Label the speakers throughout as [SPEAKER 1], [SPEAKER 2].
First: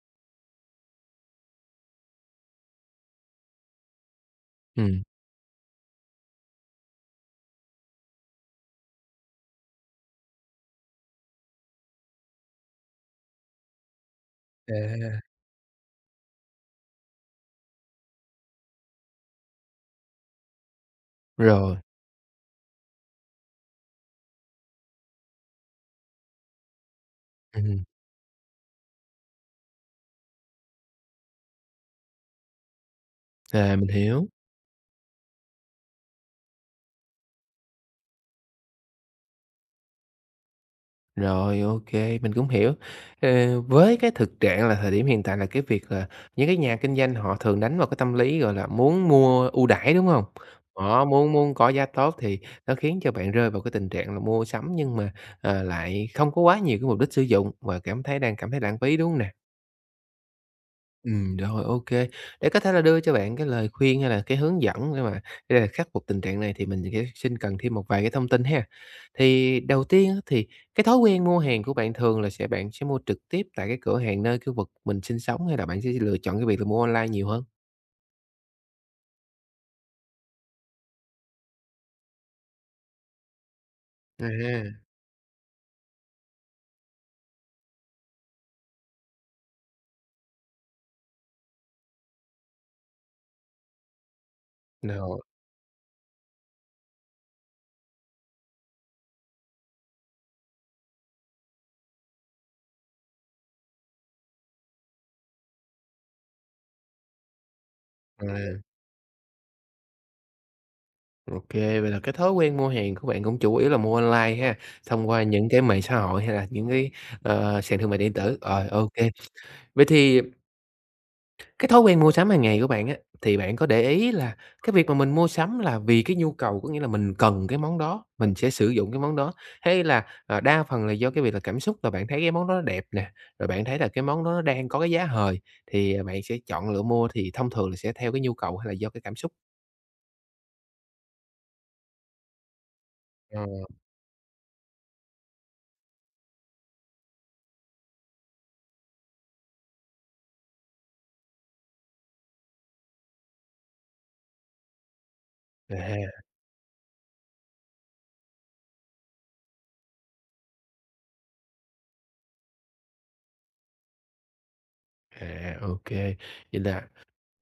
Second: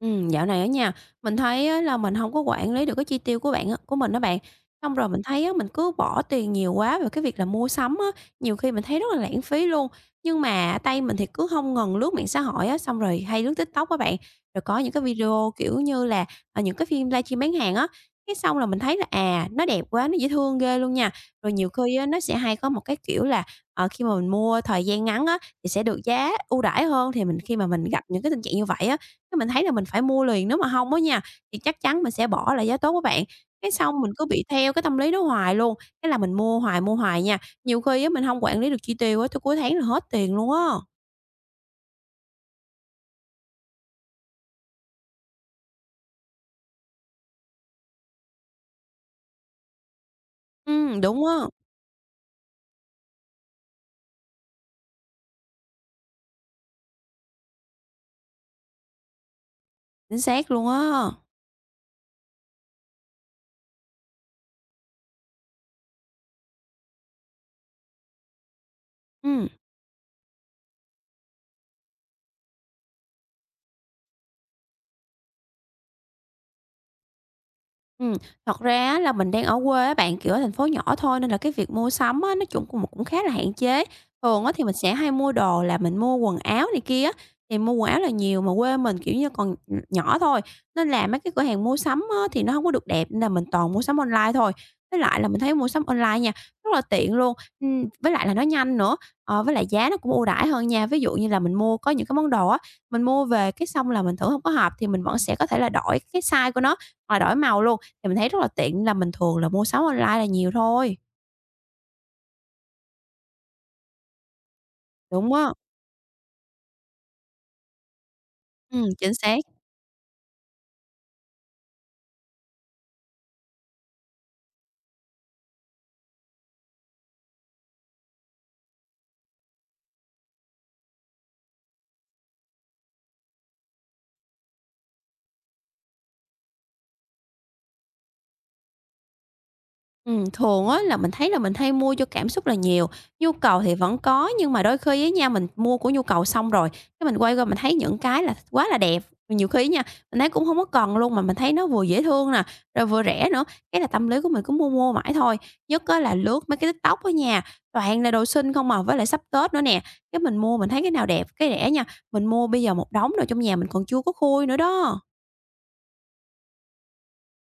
[SPEAKER 1] Dạo này ở nhà mình thấy á là mình không có quản lý được cái chi tiêu của bạn á của mình đó bạn. Xong
[SPEAKER 2] Ừm.
[SPEAKER 1] rồi mình thấy á, mình cứ bỏ tiền nhiều quá vào cái việc là mua sắm á, nhiều khi mình thấy rất là lãng phí luôn. Nhưng mà á tay mình thì cứ không ngừng lướt mạng xã hội á, xong rồi hay lướt TikTok á bạn. Rồi có những cái
[SPEAKER 2] À.
[SPEAKER 1] video, kiểu như là, à, những cái phim livestream bán hàng á, cái xong là mình thấy là, à, nó đẹp quá, nó dễ thương ghê luôn nha. Rồi nhiều
[SPEAKER 2] Rồi,
[SPEAKER 1] khi á, nó sẽ hay có một cái kiểu là, khi mà mình mua thời gian ngắn á, thì sẽ được giá ưu đãi hơn, thì mình khi mà
[SPEAKER 2] ừm,
[SPEAKER 1] mình gặp những cái tình trạng như vậy á, cái mình thấy là mình phải mua liền, nếu mà hông á nha, thì chắc chắn mình sẽ bỏ lại giá tốt á bạn. Cái
[SPEAKER 2] mình
[SPEAKER 1] xong mình cứ
[SPEAKER 2] hiểu,
[SPEAKER 1] bị theo cái tâm lý đó hoài luôn, cái là mình mua hoài nha, nhiều khi á mình hông quản lý được chi tiêu á, tới cuối tháng là hết tiền luôn á.
[SPEAKER 2] rồi, ok, mình cũng hiểu. Với cái thực trạng là thời điểm hiện tại là cái việc là những cái nhà kinh doanh họ thường đánh vào cái tâm lý, gọi là, muốn mua ưu đãi, đúng hông? Đó,
[SPEAKER 1] Đúng
[SPEAKER 2] muốn
[SPEAKER 1] á,
[SPEAKER 2] muốn có giá tốt thì nó khiến cho bạn rơi vào cái tình trạng là mua sắm nhưng mà, lại không có quá nhiều cái mục đích sử dụng và cảm thấy lãng phí, đúng hông nè?
[SPEAKER 1] chính xác luôn á.
[SPEAKER 2] Rồi, ô kê. Để có thể là đưa cho bạn cái lời khuyên hay là cái hướng dẫn để là khắc phục tình trạng này thì mình sẽ xin cần thêm một vài cái thông tin ha.
[SPEAKER 1] Ừm.
[SPEAKER 2] Thì đầu tiên á, thì cái thói quen mua hàng của bạn thường là bạn sẽ mua trực tiếp tại cái cửa hàng nơi khu vực mình sinh sống hay là bạn sẽ lựa chọn cái việc là mua online nhiều hơn?
[SPEAKER 1] Ừm, thật ra á là mình đang ở quê á bạn, kiểu, ở thành phố nhỏ thôi nên là cái việc mua sắm á, nói chung cũng cũng khá là hạn chế. Thường á thì mình
[SPEAKER 2] À.
[SPEAKER 1] sẽ hay mua đồ là mình mua quần áo này kia á, thì mua quần áo là nhiều, mà quê mình, kiểu như, còn, nhỏ thôi, nên là mấy cái cửa hàng mua sắm á thì nó không có được đẹp nên là mình toàn mua sắm online thôi. Với
[SPEAKER 2] Rồi,
[SPEAKER 1] lại là mình thấy mua sắm online nha, rất là tiện luôn, với lại là nó nhanh nữa, với lại giá nó cũng ưu đãi hơn nha. Ví dụ như là mình mua có những cái món đồ á, mình mua về cái xong là mình thử không có hợp thì mình vẫn sẽ có thể là đổi cái size của nó, hoặc là đổi màu luôn. Thì mình thấy rất là
[SPEAKER 2] à,
[SPEAKER 1] tiện là mình thường là mua sắm online là nhiều thôi.
[SPEAKER 2] ô kê, vậy là cái thói quen mua hàng của bạn cũng chủ yếu là mua online ha, thông qua
[SPEAKER 1] Đúng
[SPEAKER 2] những
[SPEAKER 1] á,
[SPEAKER 2] cái mạng xã hội hay là những cái, sàn thương mại điện tử. Rồi, ô kê.
[SPEAKER 1] chính xác.
[SPEAKER 2] Vậy thì cái thói quen mua sắm hàng ngày của bạn á, thì bạn có để ý là cái việc mà mình mua sắm là vì cái nhu cầu, có nghĩa là mình cần cái món đó, mình sẽ sử dụng cái món đó, hay là, đa phần là do cái việc là cảm xúc là bạn thấy cái món đó nó đẹp nè, rồi bạn thấy là cái món đó nó đang có cái giá hời thì, bạn sẽ chọn lựa mua thì thông thường là sẽ theo cái nhu cầu hay là do cái cảm xúc?
[SPEAKER 1] Thường á là mình thấy là mình hay mua cho cảm xúc là nhiều, nhu
[SPEAKER 2] Ờ,
[SPEAKER 1] cầu thì vẫn có nhưng mà đôi khi á nha, mình mua của nhu cầu xong rồi, cái mình quay qua mình thấy những cái là quá là đẹp, nhiều khi nha, mình thấy cũng hông có cần luôn mà mình thấy nó vừa dễ thương nè, rồi vừa rẻ nữa, cái là tâm lý của mình cứ mua mua mãi thôi. Nhất á là
[SPEAKER 2] à,
[SPEAKER 1] lướt mấy cái TikTok á nha, toàn là đồ xinh không à, với lại sắp Tết nữa nè, cái mình mua mình thấy cái nào đẹp, cái rẻ nha, mình mua bây giờ một đống đồ trong nhà mình còn chưa có khui nữa đó.
[SPEAKER 2] ô. Vậy là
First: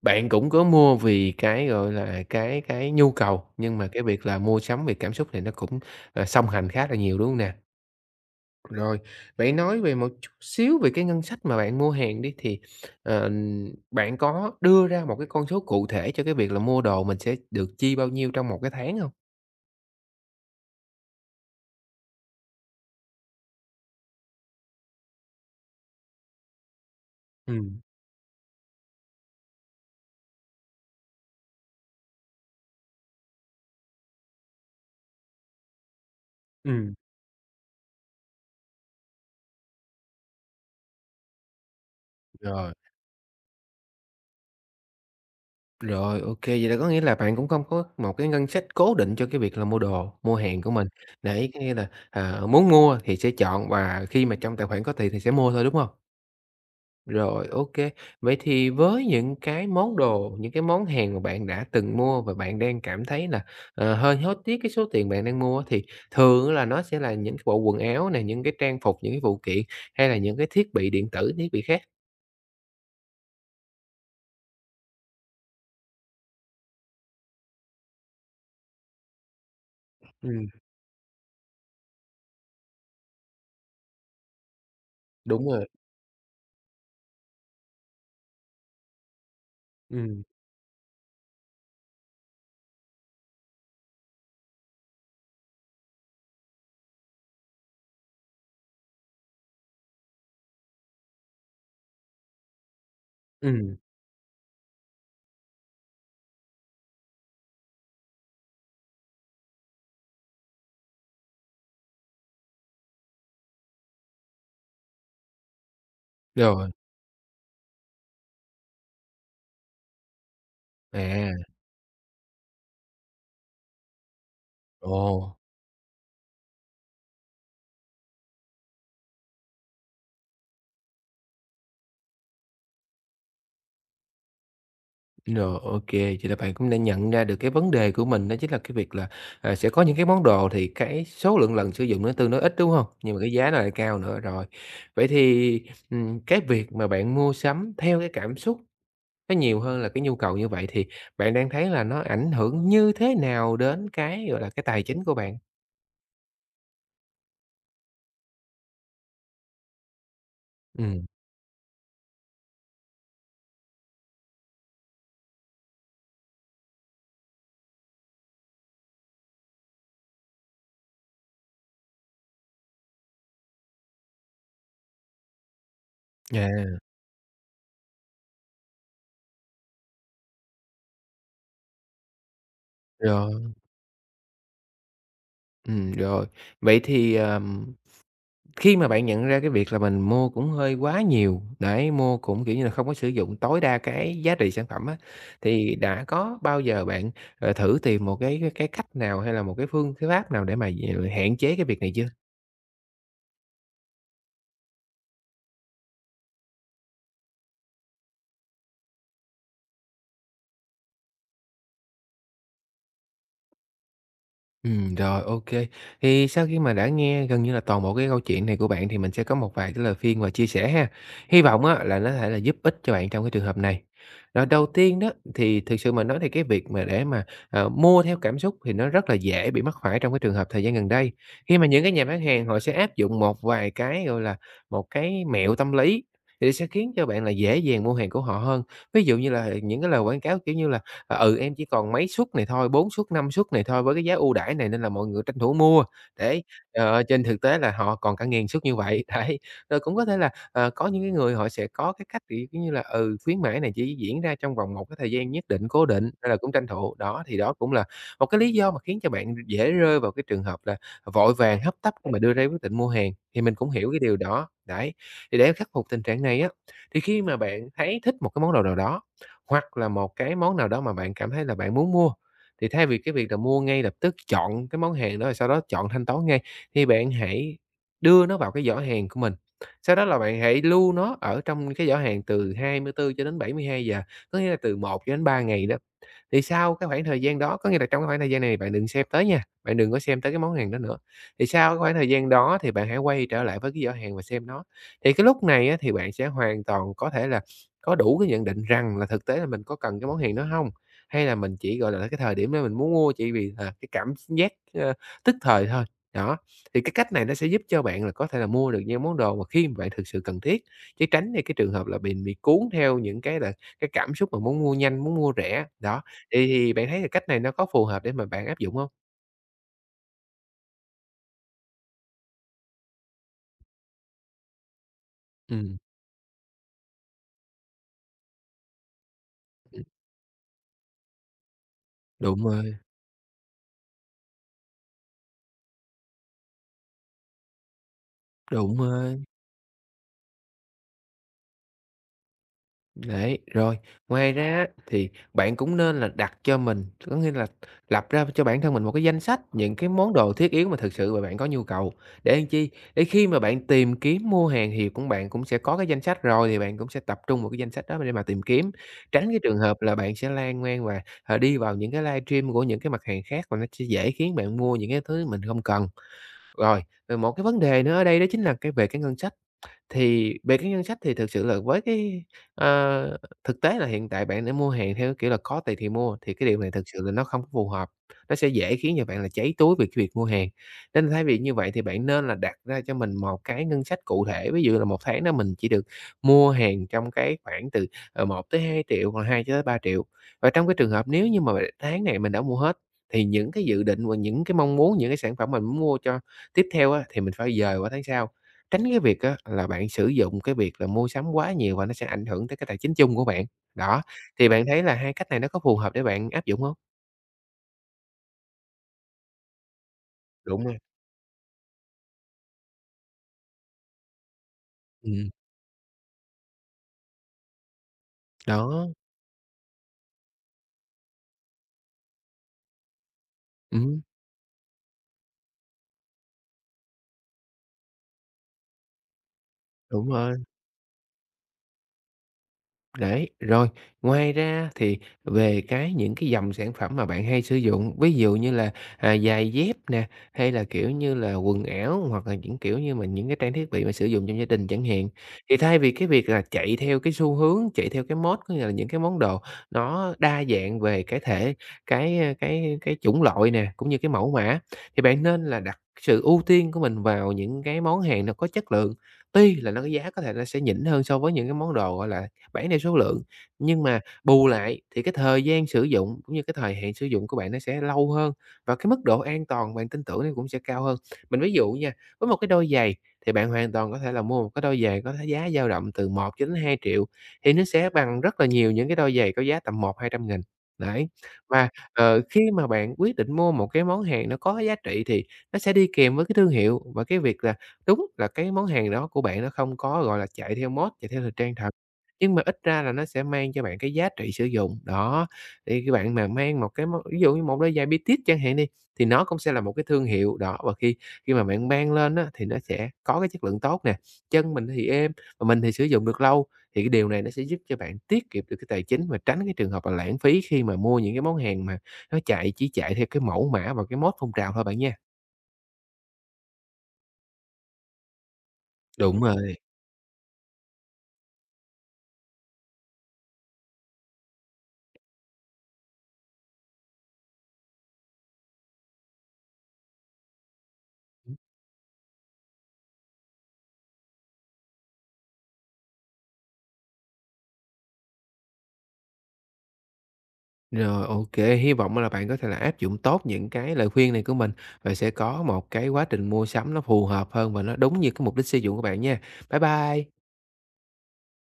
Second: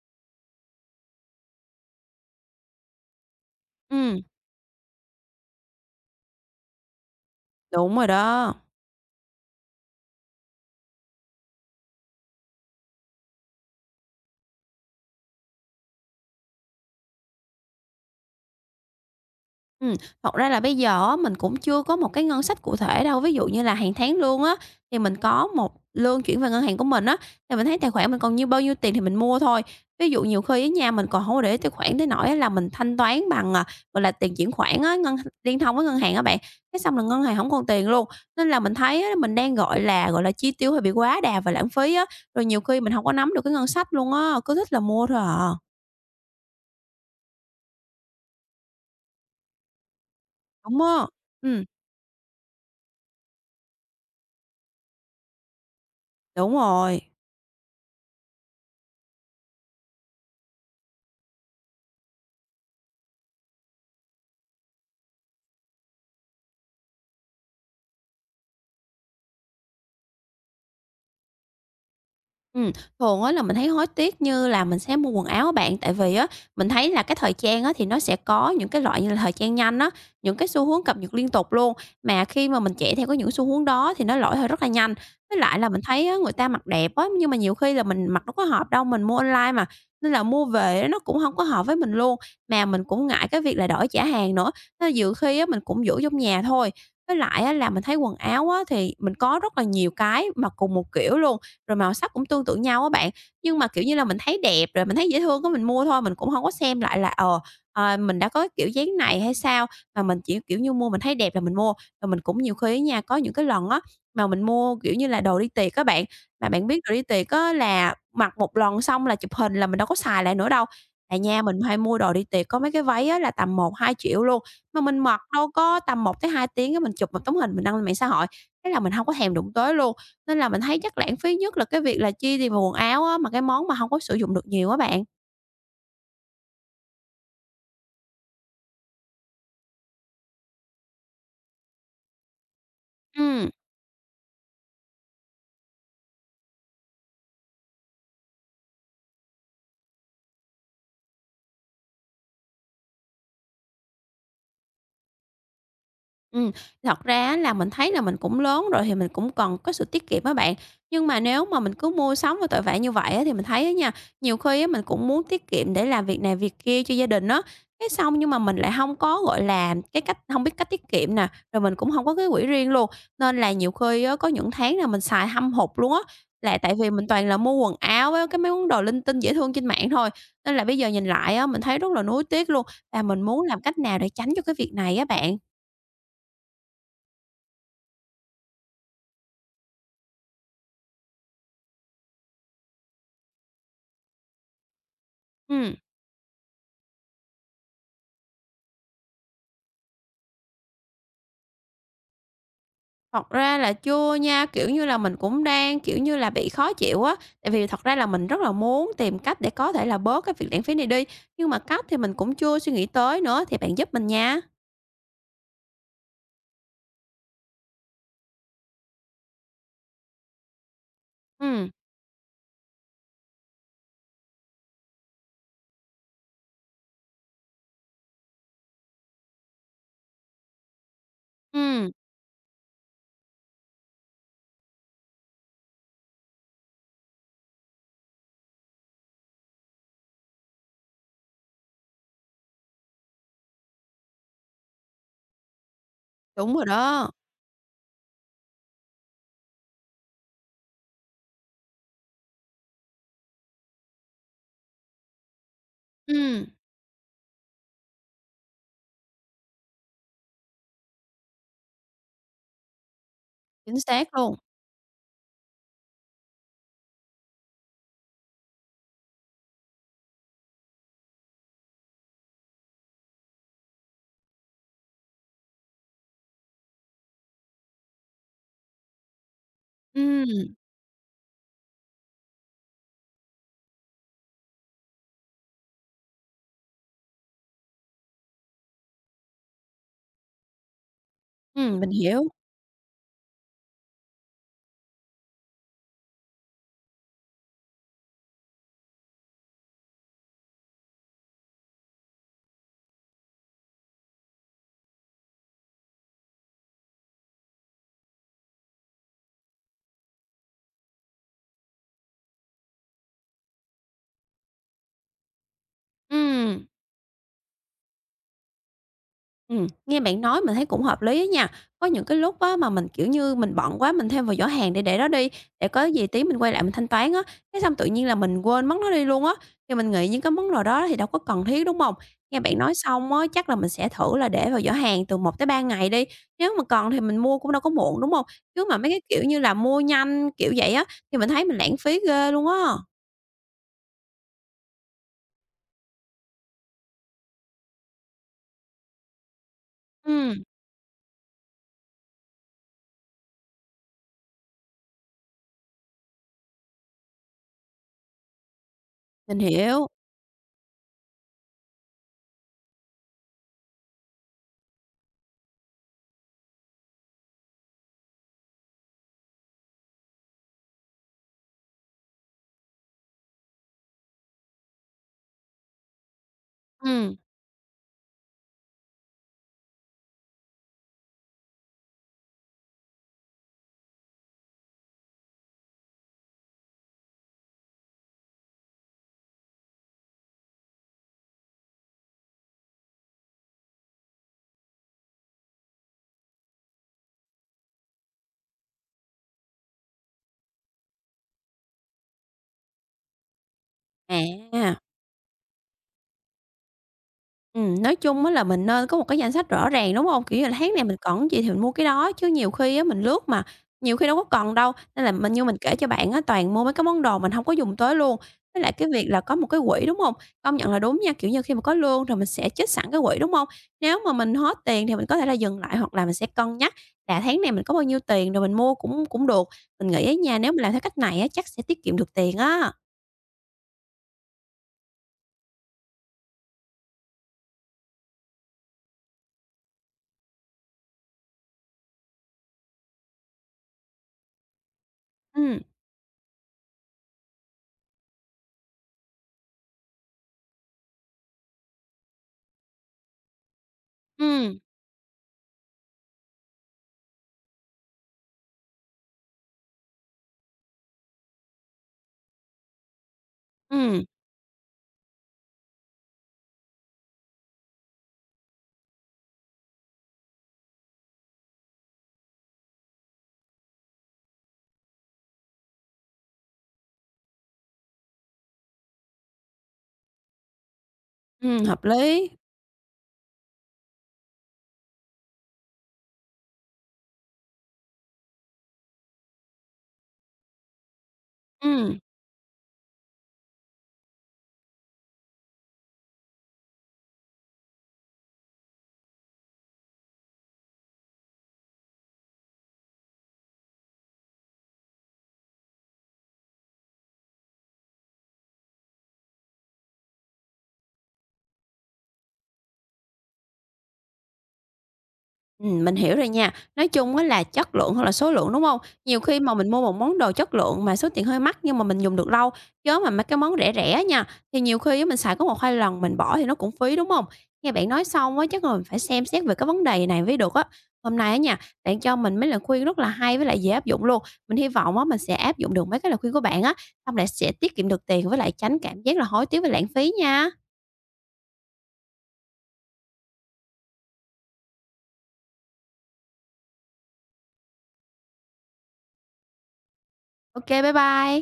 [SPEAKER 2] bạn cũng có mua vì cái, gọi là, cái nhu cầu, nhưng mà cái
[SPEAKER 1] Ừm,
[SPEAKER 2] việc là mua sắm vì cảm xúc thì nó cũng, song hành khá là nhiều, đúng không nè?
[SPEAKER 1] đúng rồi đó.
[SPEAKER 2] Rồi, vậy nói về một chút xíu về cái ngân sách mà bạn mua hàng đi, thì, ờ, bạn có đưa ra một cái con số cụ thể cho cái việc là mua đồ mình sẽ được chi bao nhiêu trong một cái tháng không?
[SPEAKER 1] Ừm, thật ra là bây giờ á, mình cũng chưa có một cái ngân sách cụ thể đâu, ví dụ như là hàng tháng lương á, thì mình có một lương chuyển về ngân hàng của mình á, thì mình
[SPEAKER 2] Ừ.
[SPEAKER 1] thấy tài khoản mình còn nhiêu bao nhiêu tiền thì mình mua thôi. Ví dụ nhiều khi á nha, mình còn hông có để ý tài khoản tới nỗi á là mình thanh toán bằng, gọi là, tiền chuyển khoản á, ngân liên thông với ngân hàng á bạn, cái
[SPEAKER 2] Ừm.
[SPEAKER 1] xong là ngân hàng hổng còn tiền luôn. Nên là mình thấy á, mình đang, gọi là, chi tiêu hơi bị quá đà và lãng phí á, rồi nhiều
[SPEAKER 2] Rồi,
[SPEAKER 1] khi mình hổng có nắm được cái ngân sách luôn á, cứ thích là mua thôi à.
[SPEAKER 2] rồi, OK. Vậy là có nghĩa là bạn cũng không có một cái ngân sách cố định cho cái việc là mua đồ, mua hàng của
[SPEAKER 1] Đúng
[SPEAKER 2] mình.
[SPEAKER 1] á,
[SPEAKER 2] Đấy, có
[SPEAKER 1] ừm,
[SPEAKER 2] nghĩa là, muốn mua thì sẽ chọn và khi mà trong tài khoản có tiền thì sẽ mua thôi, đúng không?
[SPEAKER 1] đúng rồi.
[SPEAKER 2] Rồi, ok. Vậy thì với những cái món đồ, những cái món hàng mà bạn đã từng mua và bạn đang cảm thấy là, hơi hối tiếc cái số tiền bạn đang mua á, thì thường á là nó sẽ là những cái bộ quần áo này, những cái trang phục, những cái phụ kiện hay là những cái thiết bị điện tử, thiết bị khác?
[SPEAKER 1] Ừm, thường á là mình thấy hối tiếc như là mình sẽ mua quần áo á bạn, tại vì á, mình thấy là cái thời trang á thì nó sẽ có những cái loại như là thời trang nhanh á, những
[SPEAKER 2] Ừm,
[SPEAKER 1] cái xu hướng cập nhật liên tục luôn, mà khi mà mình chạy theo cái những xu hướng đó thì nó lỗi thời rất là nhanh. Với
[SPEAKER 2] đúng
[SPEAKER 1] lại
[SPEAKER 2] rồi.
[SPEAKER 1] là mình thấy á, người ta mặc đẹp á, nhưng mà nhiều khi là mình mặc đâu có hợp đâu, mình mua online mà, nên
[SPEAKER 2] Ừm,
[SPEAKER 1] là mua về á nó cũng không có hợp với mình luôn, mà mình cũng ngại cái việc là đổi trả hàng nữa, nên là nhiều khi á mình cũng giữ trong nhà thôi. Với lại á là mình thấy quần áo á thì mình có rất là nhiều cái mà cùng một kiểu luôn, rồi màu sắc cũng tương tự nhau á bạn. Nhưng mà,
[SPEAKER 2] ừm,
[SPEAKER 1] kiểu như là, mình thấy đẹp rồi mình thấy dễ thương cái mình mua thôi, mình cũng không có xem lại là, mình đã có cái kiểu dáng này hay sao, mà mình chỉ, kiểu như, mua mình thấy đẹp là mình mua. Rồi mình cũng nhiều khi á nha, có những cái lần á, mà mình mua, kiểu như là, đồ đi tiệc các bạn, mà bạn
[SPEAKER 2] rồi,
[SPEAKER 1] biết đồ đi tiệc á là mặc một lần xong là chụp hình là mình đâu có xài lại nữa đâu. Tại nha,
[SPEAKER 2] à,
[SPEAKER 1] mình hay mua đồ đi tiệc có mấy cái váy á là tầm 1-2 triệu luôn, mà mình mặc
[SPEAKER 2] ồ.
[SPEAKER 1] đâu có tầm 1 tới 2 tiếng á, mình chụp một tấm hình mình đăng lên mạng xã hội, thế là mình không có thèm đụng tới luôn. Nên là mình thấy chắc lãng phí nhất là cái việc là chi tiền vào quần áo á, mà cái món mà hông có sử dụng được nhiều á bạn.
[SPEAKER 2] Rồi, OK, vậy là bạn cũng đã nhận ra được cái vấn đề của mình, đó chính là cái việc là, sẽ có những cái món đồ thì cái số lượng lần sử dụng nó tương đối ít, đúng không? Nhưng mà cái giá
[SPEAKER 1] Ừm.
[SPEAKER 2] nó lại cao nữa, rồi. Vậy thì, cái việc mà bạn mua sắm theo cái cảm xúc nó nhiều hơn là cái nhu cầu như vậy thì bạn đang thấy là nó ảnh hưởng như thế nào đến cái, gọi là, cái tài chính của bạn?
[SPEAKER 1] Ừm, thật ra á là mình thấy là mình cũng lớn rồi thì mình cũng cần có sự tiết kiệm á bạn.
[SPEAKER 2] Ừm,
[SPEAKER 1] Nhưng mà nếu mà mình cứ mua sắm và tội vạ như vậy á thì mình thấy á nha, nhiều khi á mình cũng muốn tiết kiệm để làm việc này việc kia cho gia đình á, cái xong nhưng mà mình lại không có, gọi là, cái cách không biết cách tiết kiệm nè, rồi mình cũng không có cái quỹ riêng luôn. Nên là nhiều khi á có những tháng là mình xài hâm hụt luôn á, là tại
[SPEAKER 2] à,
[SPEAKER 1] vì mình toàn là mua quần áo với cái mấy món đồ linh tinh dễ thương trên mạng thôi. Nên là bây giờ nhìn lại á mình thấy rất là nuối tiếc luôn, và mình muốn
[SPEAKER 2] rồi,
[SPEAKER 1] làm cách nào để tránh cho cái việc này á bạn.
[SPEAKER 2] rồi. Vậy thì, khi mà bạn nhận ra cái việc là mình mua cũng hơi quá nhiều, đấy, mua cũng, kiểu như là, không có sử dụng tối đa cái giá trị sản phẩm á, thì
[SPEAKER 1] Ừ.
[SPEAKER 2] đã có bao giờ bạn, thử tìm một cái cách nào hay là một cái phương cái pháp nào để mà hạn chế cái việc này chưa?
[SPEAKER 1] Thật ra là chưa nha, kiểu như là, mình cũng đang, kiểu như là, bị khó chịu á, tại vì thật ra là mình rất là muốn tìm cách để có thể là bớt cái việc lãng phí này đi, nhưng mà cách thì mình cũng chưa suy nghĩ tới nữa, thì bạn giúp mình nha.
[SPEAKER 2] Ừ rồi, OK. Thì sau khi mà đã nghe gần như là toàn bộ cái câu chuyện này của bạn thì mình sẽ có một vài cái lời khuyên và chia sẻ ha. Hy vọng
[SPEAKER 1] Ừm,
[SPEAKER 2] á là nó có thể là giúp ích cho bạn trong cái trường hợp này. Rồi đầu tiên đó, thì thực sự mà nói thì cái việc mà để mà, mua theo cảm xúc thì nó rất là dễ bị mắc phải trong cái trường hợp thời gian gần đây, khi mà những
[SPEAKER 1] ừm,
[SPEAKER 2] cái nhà bán hàng họ sẽ áp dụng một vài cái, gọi là, một cái mẹo tâm lý, thì sẽ khiến cho bạn là dễ dàng mua hàng của họ hơn. Ví dụ như là những cái lời quảng cáo, kiểu như là em chỉ còn mấy suất này thôi, 4 suất, 5 suất này thôi với cái giá ưu đãi này nên là mọi người tranh thủ mua." Đấy,
[SPEAKER 1] đúng rồi đó.
[SPEAKER 2] trên thực tế là họ còn cả nghìn suất như vậy, đấy. Rồi cũng có thể là, có những cái người họ sẽ có cái cách, kiểu, như là, khuyến mãi này chỉ diễn ra trong vòng một cái thời gian nhất định cố định, nên là
[SPEAKER 1] Ừm,
[SPEAKER 2] cũng tranh thủ. Đó, thì đó cũng là một cái lý do mà khiến cho bạn dễ rơi vào cái trường hợp là vội vàng, hấp tấp khi mà đưa ra quyết định mua hàng, thì mình cũng
[SPEAKER 1] chính
[SPEAKER 2] hiểu cái
[SPEAKER 1] xác
[SPEAKER 2] điều
[SPEAKER 1] luôn.
[SPEAKER 2] đó. Đấy, thì để khắc phục tình trạng này á, thì khi mà bạn thấy thích một cái món đồ nào đó hoặc là một cái món nào đó mà bạn cảm thấy là bạn muốn mua. Thì thay vì cái việc là mua ngay lập tức, chọn cái món hàng đó rồi sau đó chọn thanh toán ngay, thì bạn hãy đưa nó vào cái giỏ hàng của mình. Sau đó là bạn
[SPEAKER 1] Ừm,
[SPEAKER 2] hãy lưu nó ở trong cái giỏ hàng từ 24 cho đến 72 giờ, có nghĩa là từ một cho đến 3 ngày đó. Thì sau cái khoảng thời gian đó có nghĩa là trong cái khoảng thời gian này bạn đừng xem tới nha, bạn đừng có xem tới cái món hàng đó nữa. Thì sau cái
[SPEAKER 1] ừm, mình
[SPEAKER 2] khoảng thời
[SPEAKER 1] hiểu.
[SPEAKER 2] gian đó thì bạn hãy quay trở lại với cái giỏ hàng và xem nó. Thì cái lúc này á, thì bạn sẽ hoàn toàn có thể là có đủ cái nhận định rằng là thực tế là mình có cần cái món hàng đó không, hay là mình chỉ, gọi là, cái thời điểm đó mình muốn mua chỉ vì là cái cảm giác, tức thời thôi. Đó, thì cái cách này nó sẽ giúp cho bạn là có thể là mua được những món đồ mà khi mà bạn thực sự cần thiết, chứ tránh đi cái trường hợp là mình bị cuốn theo những cái là cái cảm xúc mà muốn mua nhanh, muốn mua rẻ. Đó. Thì
[SPEAKER 1] Ừm.
[SPEAKER 2] thì bạn thấy là cách này nó có phù hợp để mà bạn áp dụng hông?
[SPEAKER 1] Nghe bạn nói mình thấy cũng hợp lý á nha. Có những cái lúc á mà mình, kiểu như, mình bận quá mình thêm vào giỏ hàng để đó đi, để
[SPEAKER 2] Ừm,
[SPEAKER 1] có gì tí mình quay lại mình thanh toán á, cái xong tự nhiên là mình quên mất nó đi luôn á,
[SPEAKER 2] Ừm,
[SPEAKER 1] thì
[SPEAKER 2] đúng.
[SPEAKER 1] mình nghĩ những cái món đồ đó thì đâu có cần thiết, đúng không? Nghe bạn
[SPEAKER 2] rồi,
[SPEAKER 1] nói xong á, chắc là mình sẽ thử là để vào giỏ hàng từ 1 tới 3 ngày đi, nếu mà còn thì mình mua cũng đâu có muộn, đúng không? Chứ
[SPEAKER 2] đúng
[SPEAKER 1] mà mấy cái
[SPEAKER 2] rồi,
[SPEAKER 1] kiểu như là mua nhanh, kiểu vậy á, thì mình thấy mình lãng phí ghê luôn á.
[SPEAKER 2] rồi. Ngoài ra á, thì bạn cũng nên là đặt cho mình có nghĩa là lập ra cho bản thân mình một cái danh sách những cái món đồ
[SPEAKER 1] Ừm,
[SPEAKER 2] thiết yếu mà thực sự mà bạn có nhu cầu, để làm chi? Để khi mà bạn tìm kiếm mua hàng thì bạn cũng sẽ có cái danh sách rồi thì bạn cũng sẽ tập trung vào cái danh sách đó để mà tìm kiếm, tránh cái
[SPEAKER 1] mình
[SPEAKER 2] trường hợp
[SPEAKER 1] hiểu,
[SPEAKER 2] là bạn sẽ lan man và, đi vào những cái livestream của những cái mặt hàng khác và nó sẽ dễ khiến bạn mua những cái thứ mình không cần. Rồi, rồi một cái vấn đề nữa ở đây đó chính là cái về cái ngân sách. Thì về cái ngân sách thì thực sự là với cái, ờ, thực tế là hiện tại bạn để mua hàng theo kiểu là có tiền thì mua, thì cái điều này thực sự là
[SPEAKER 1] ừm,
[SPEAKER 2] nó không có phù hợp, nó sẽ dễ khiến cho bạn là cháy túi về cái việc mua hàng. Nên thay vì như vậy thì bạn nên là đặt ra cho mình một cái ngân sách cụ thể, ví dụ là một tháng đó mình chỉ được mua hàng trong cái khoảng từ, 1 000 000 2 hoặc 2 cho tới 3 triệu. Và trong cái trường hợp nếu như mà tháng này mình đã mua hết, thì những cái dự định và những cái mong muốn, những cái sản phẩm mình muốn mua cho tiếp theo á, thì mình phải dời qua tháng sau. Tránh cái việc á là bạn sử dụng cái việc là mua sắm quá nhiều và nó sẽ ảnh hưởng tới cái tài chính chung của bạn. Đó, thì bạn
[SPEAKER 1] à.
[SPEAKER 2] thấy là hai cách này nó có phù hợp để bạn áp dụng hông?
[SPEAKER 1] Nói chung á là mình nên có một cái danh sách rõ ràng, đúng không? Kiểu như là,
[SPEAKER 2] Đúng
[SPEAKER 1] tháng
[SPEAKER 2] rồi,
[SPEAKER 1] này mình cần cái gì thì mình mua cái đó, chứ nhiều khi á mình lướt mà, nhiều khi đâu có cần đâu, nên là
[SPEAKER 2] ừm,
[SPEAKER 1] mình như mình kể cho bạn á, toàn mua mấy cái món đồ mình không có dùng tới luôn. Với lại
[SPEAKER 2] đó,
[SPEAKER 1] cái việc là có một cái quỹ, đúng không? Công nhận là đúng nha, kiểu như, khi mà có lương rồi mình sẽ trích sẵn cái quỹ, đúng không?
[SPEAKER 2] ừm,
[SPEAKER 1] Nếu mà mình hết tiền thì mình có thể là dừng lại, hoặc là mình sẽ cân nhắc là tháng này mình có bao nhiêu tiền rồi mình mua cũng cũng được. Mình nghĩ
[SPEAKER 2] đúng
[SPEAKER 1] ở
[SPEAKER 2] rồi.
[SPEAKER 1] nhà nếu mình làm theo cách này á, chắc sẽ tiết kiệm được tiền á.
[SPEAKER 2] Đấy, rồi, ngoài ra thì về cái những cái dòng sản phẩm mà bạn hay sử dụng, ví dụ như là, giày dép nè, hay là, kiểu như là, quần áo hoặc là những, kiểu như mà, những cái trang thiết bị mà sử dụng trong gia đình chẳng hạn, thì
[SPEAKER 1] Ừm,
[SPEAKER 2] thay vì cái việc là chạy theo cái xu hướng, chạy theo cái mốt có nghĩa là những cái món đồ nó đa dạng về cái thể cái, cái chủng loại nè, cũng như cái mẫu
[SPEAKER 1] ừm,
[SPEAKER 2] mã, thì bạn nên là đặt sự ưu tiên của mình vào những cái món hàng nó có chất lượng. Tuy là nó cái giá có thể nó sẽ nhỉnh hơn so với những cái món đồ, gọi là, bản theo số lượng, nhưng mà
[SPEAKER 1] ừm,
[SPEAKER 2] bù lại thì cái thời gian sử dụng cũng như cái thời hạn sử dụng của bạn nó sẽ lâu hơn và cái mức độ an toàn bạn tin tưởng nó cũng sẽ cao hơn. Mình ví dụ nha, với một cái đôi giày thì bạn hoàn toàn có thể là mua một cái đôi giày có cái giá dao động từ một cho đến 2 triệu thì nó sẽ bằng rất là nhiều những cái đôi giày có giá tầm 1–2 trăm nghìn. Đấy,
[SPEAKER 1] ừm,
[SPEAKER 2] và,
[SPEAKER 1] hợp lý.
[SPEAKER 2] khi mà bạn quyết định mua một cái món hàng nó có giá trị thì nó sẽ đi kèm với cái thương hiệu và cái việc là đúng là cái món hàng đó của bạn nó không có, gọi là, chạy theo mốt, chạy theo thời trang thật.
[SPEAKER 1] Ừm.
[SPEAKER 2] Nhưng mà ít ra là nó sẽ mang cho bạn cái giá trị sử dụng, đó. Thì khi bạn mà mang một cái món ví dụ như một đôi giày Bitis chẳng hạn đi, thì nó cũng sẽ là một cái thương hiệu, đó, và khi khi mà bạn mang lên á, thì nó sẽ có cái chất lượng tốt nè, chân mình thì êm, và mình thì sử dụng được lâu, thì cái điều này nó sẽ giúp cho bạn tiết kiệm được cái tài chính và tránh cái trường hợp là lãng phí khi mà mua những cái món hàng mà nó chạy chỉ chạy theo cái mẫu mã và cái mốt phong trào thôi bạn nha.
[SPEAKER 1] Mình hiểu rồi nha. Nói chung á là chất lượng hơn là số lượng, đúng không?
[SPEAKER 2] Đúng
[SPEAKER 1] Nhiều khi mà
[SPEAKER 2] rồi.
[SPEAKER 1] mình mua một món đồ chất lượng mà số tiền hơi mắc nhưng mà mình dùng được lâu, chứ mà mấy cái món rẻ rẻ nha, thì nhiều khi á mình xài có 1-2 lần mình bỏ thì nó cũng phí, đúng không? Nghe bạn nói xong á chắc là mình phải xem xét về cái vấn đề này mới được á. Hôm nay á nha, bạn cho mình mấy lời khuyên rất là hay với lại dễ áp dụng luôn. Mình hy vọng á mình sẽ áp dụng được mấy cái lời khuyên của bạn á, xong lại sẽ tiết kiệm được tiền với lại tránh cảm giác là hối tiếc và lãng phí nha.
[SPEAKER 2] Rồi, ok. Hy vọng là bạn có thể là áp dụng tốt những cái lời khuyên này của mình và sẽ có một cái quá trình mua sắm nó phù hợp hơn và nó đúng như cái mục đích sử dụng của bạn nha. Bye bye.
[SPEAKER 1] OK, bye bye.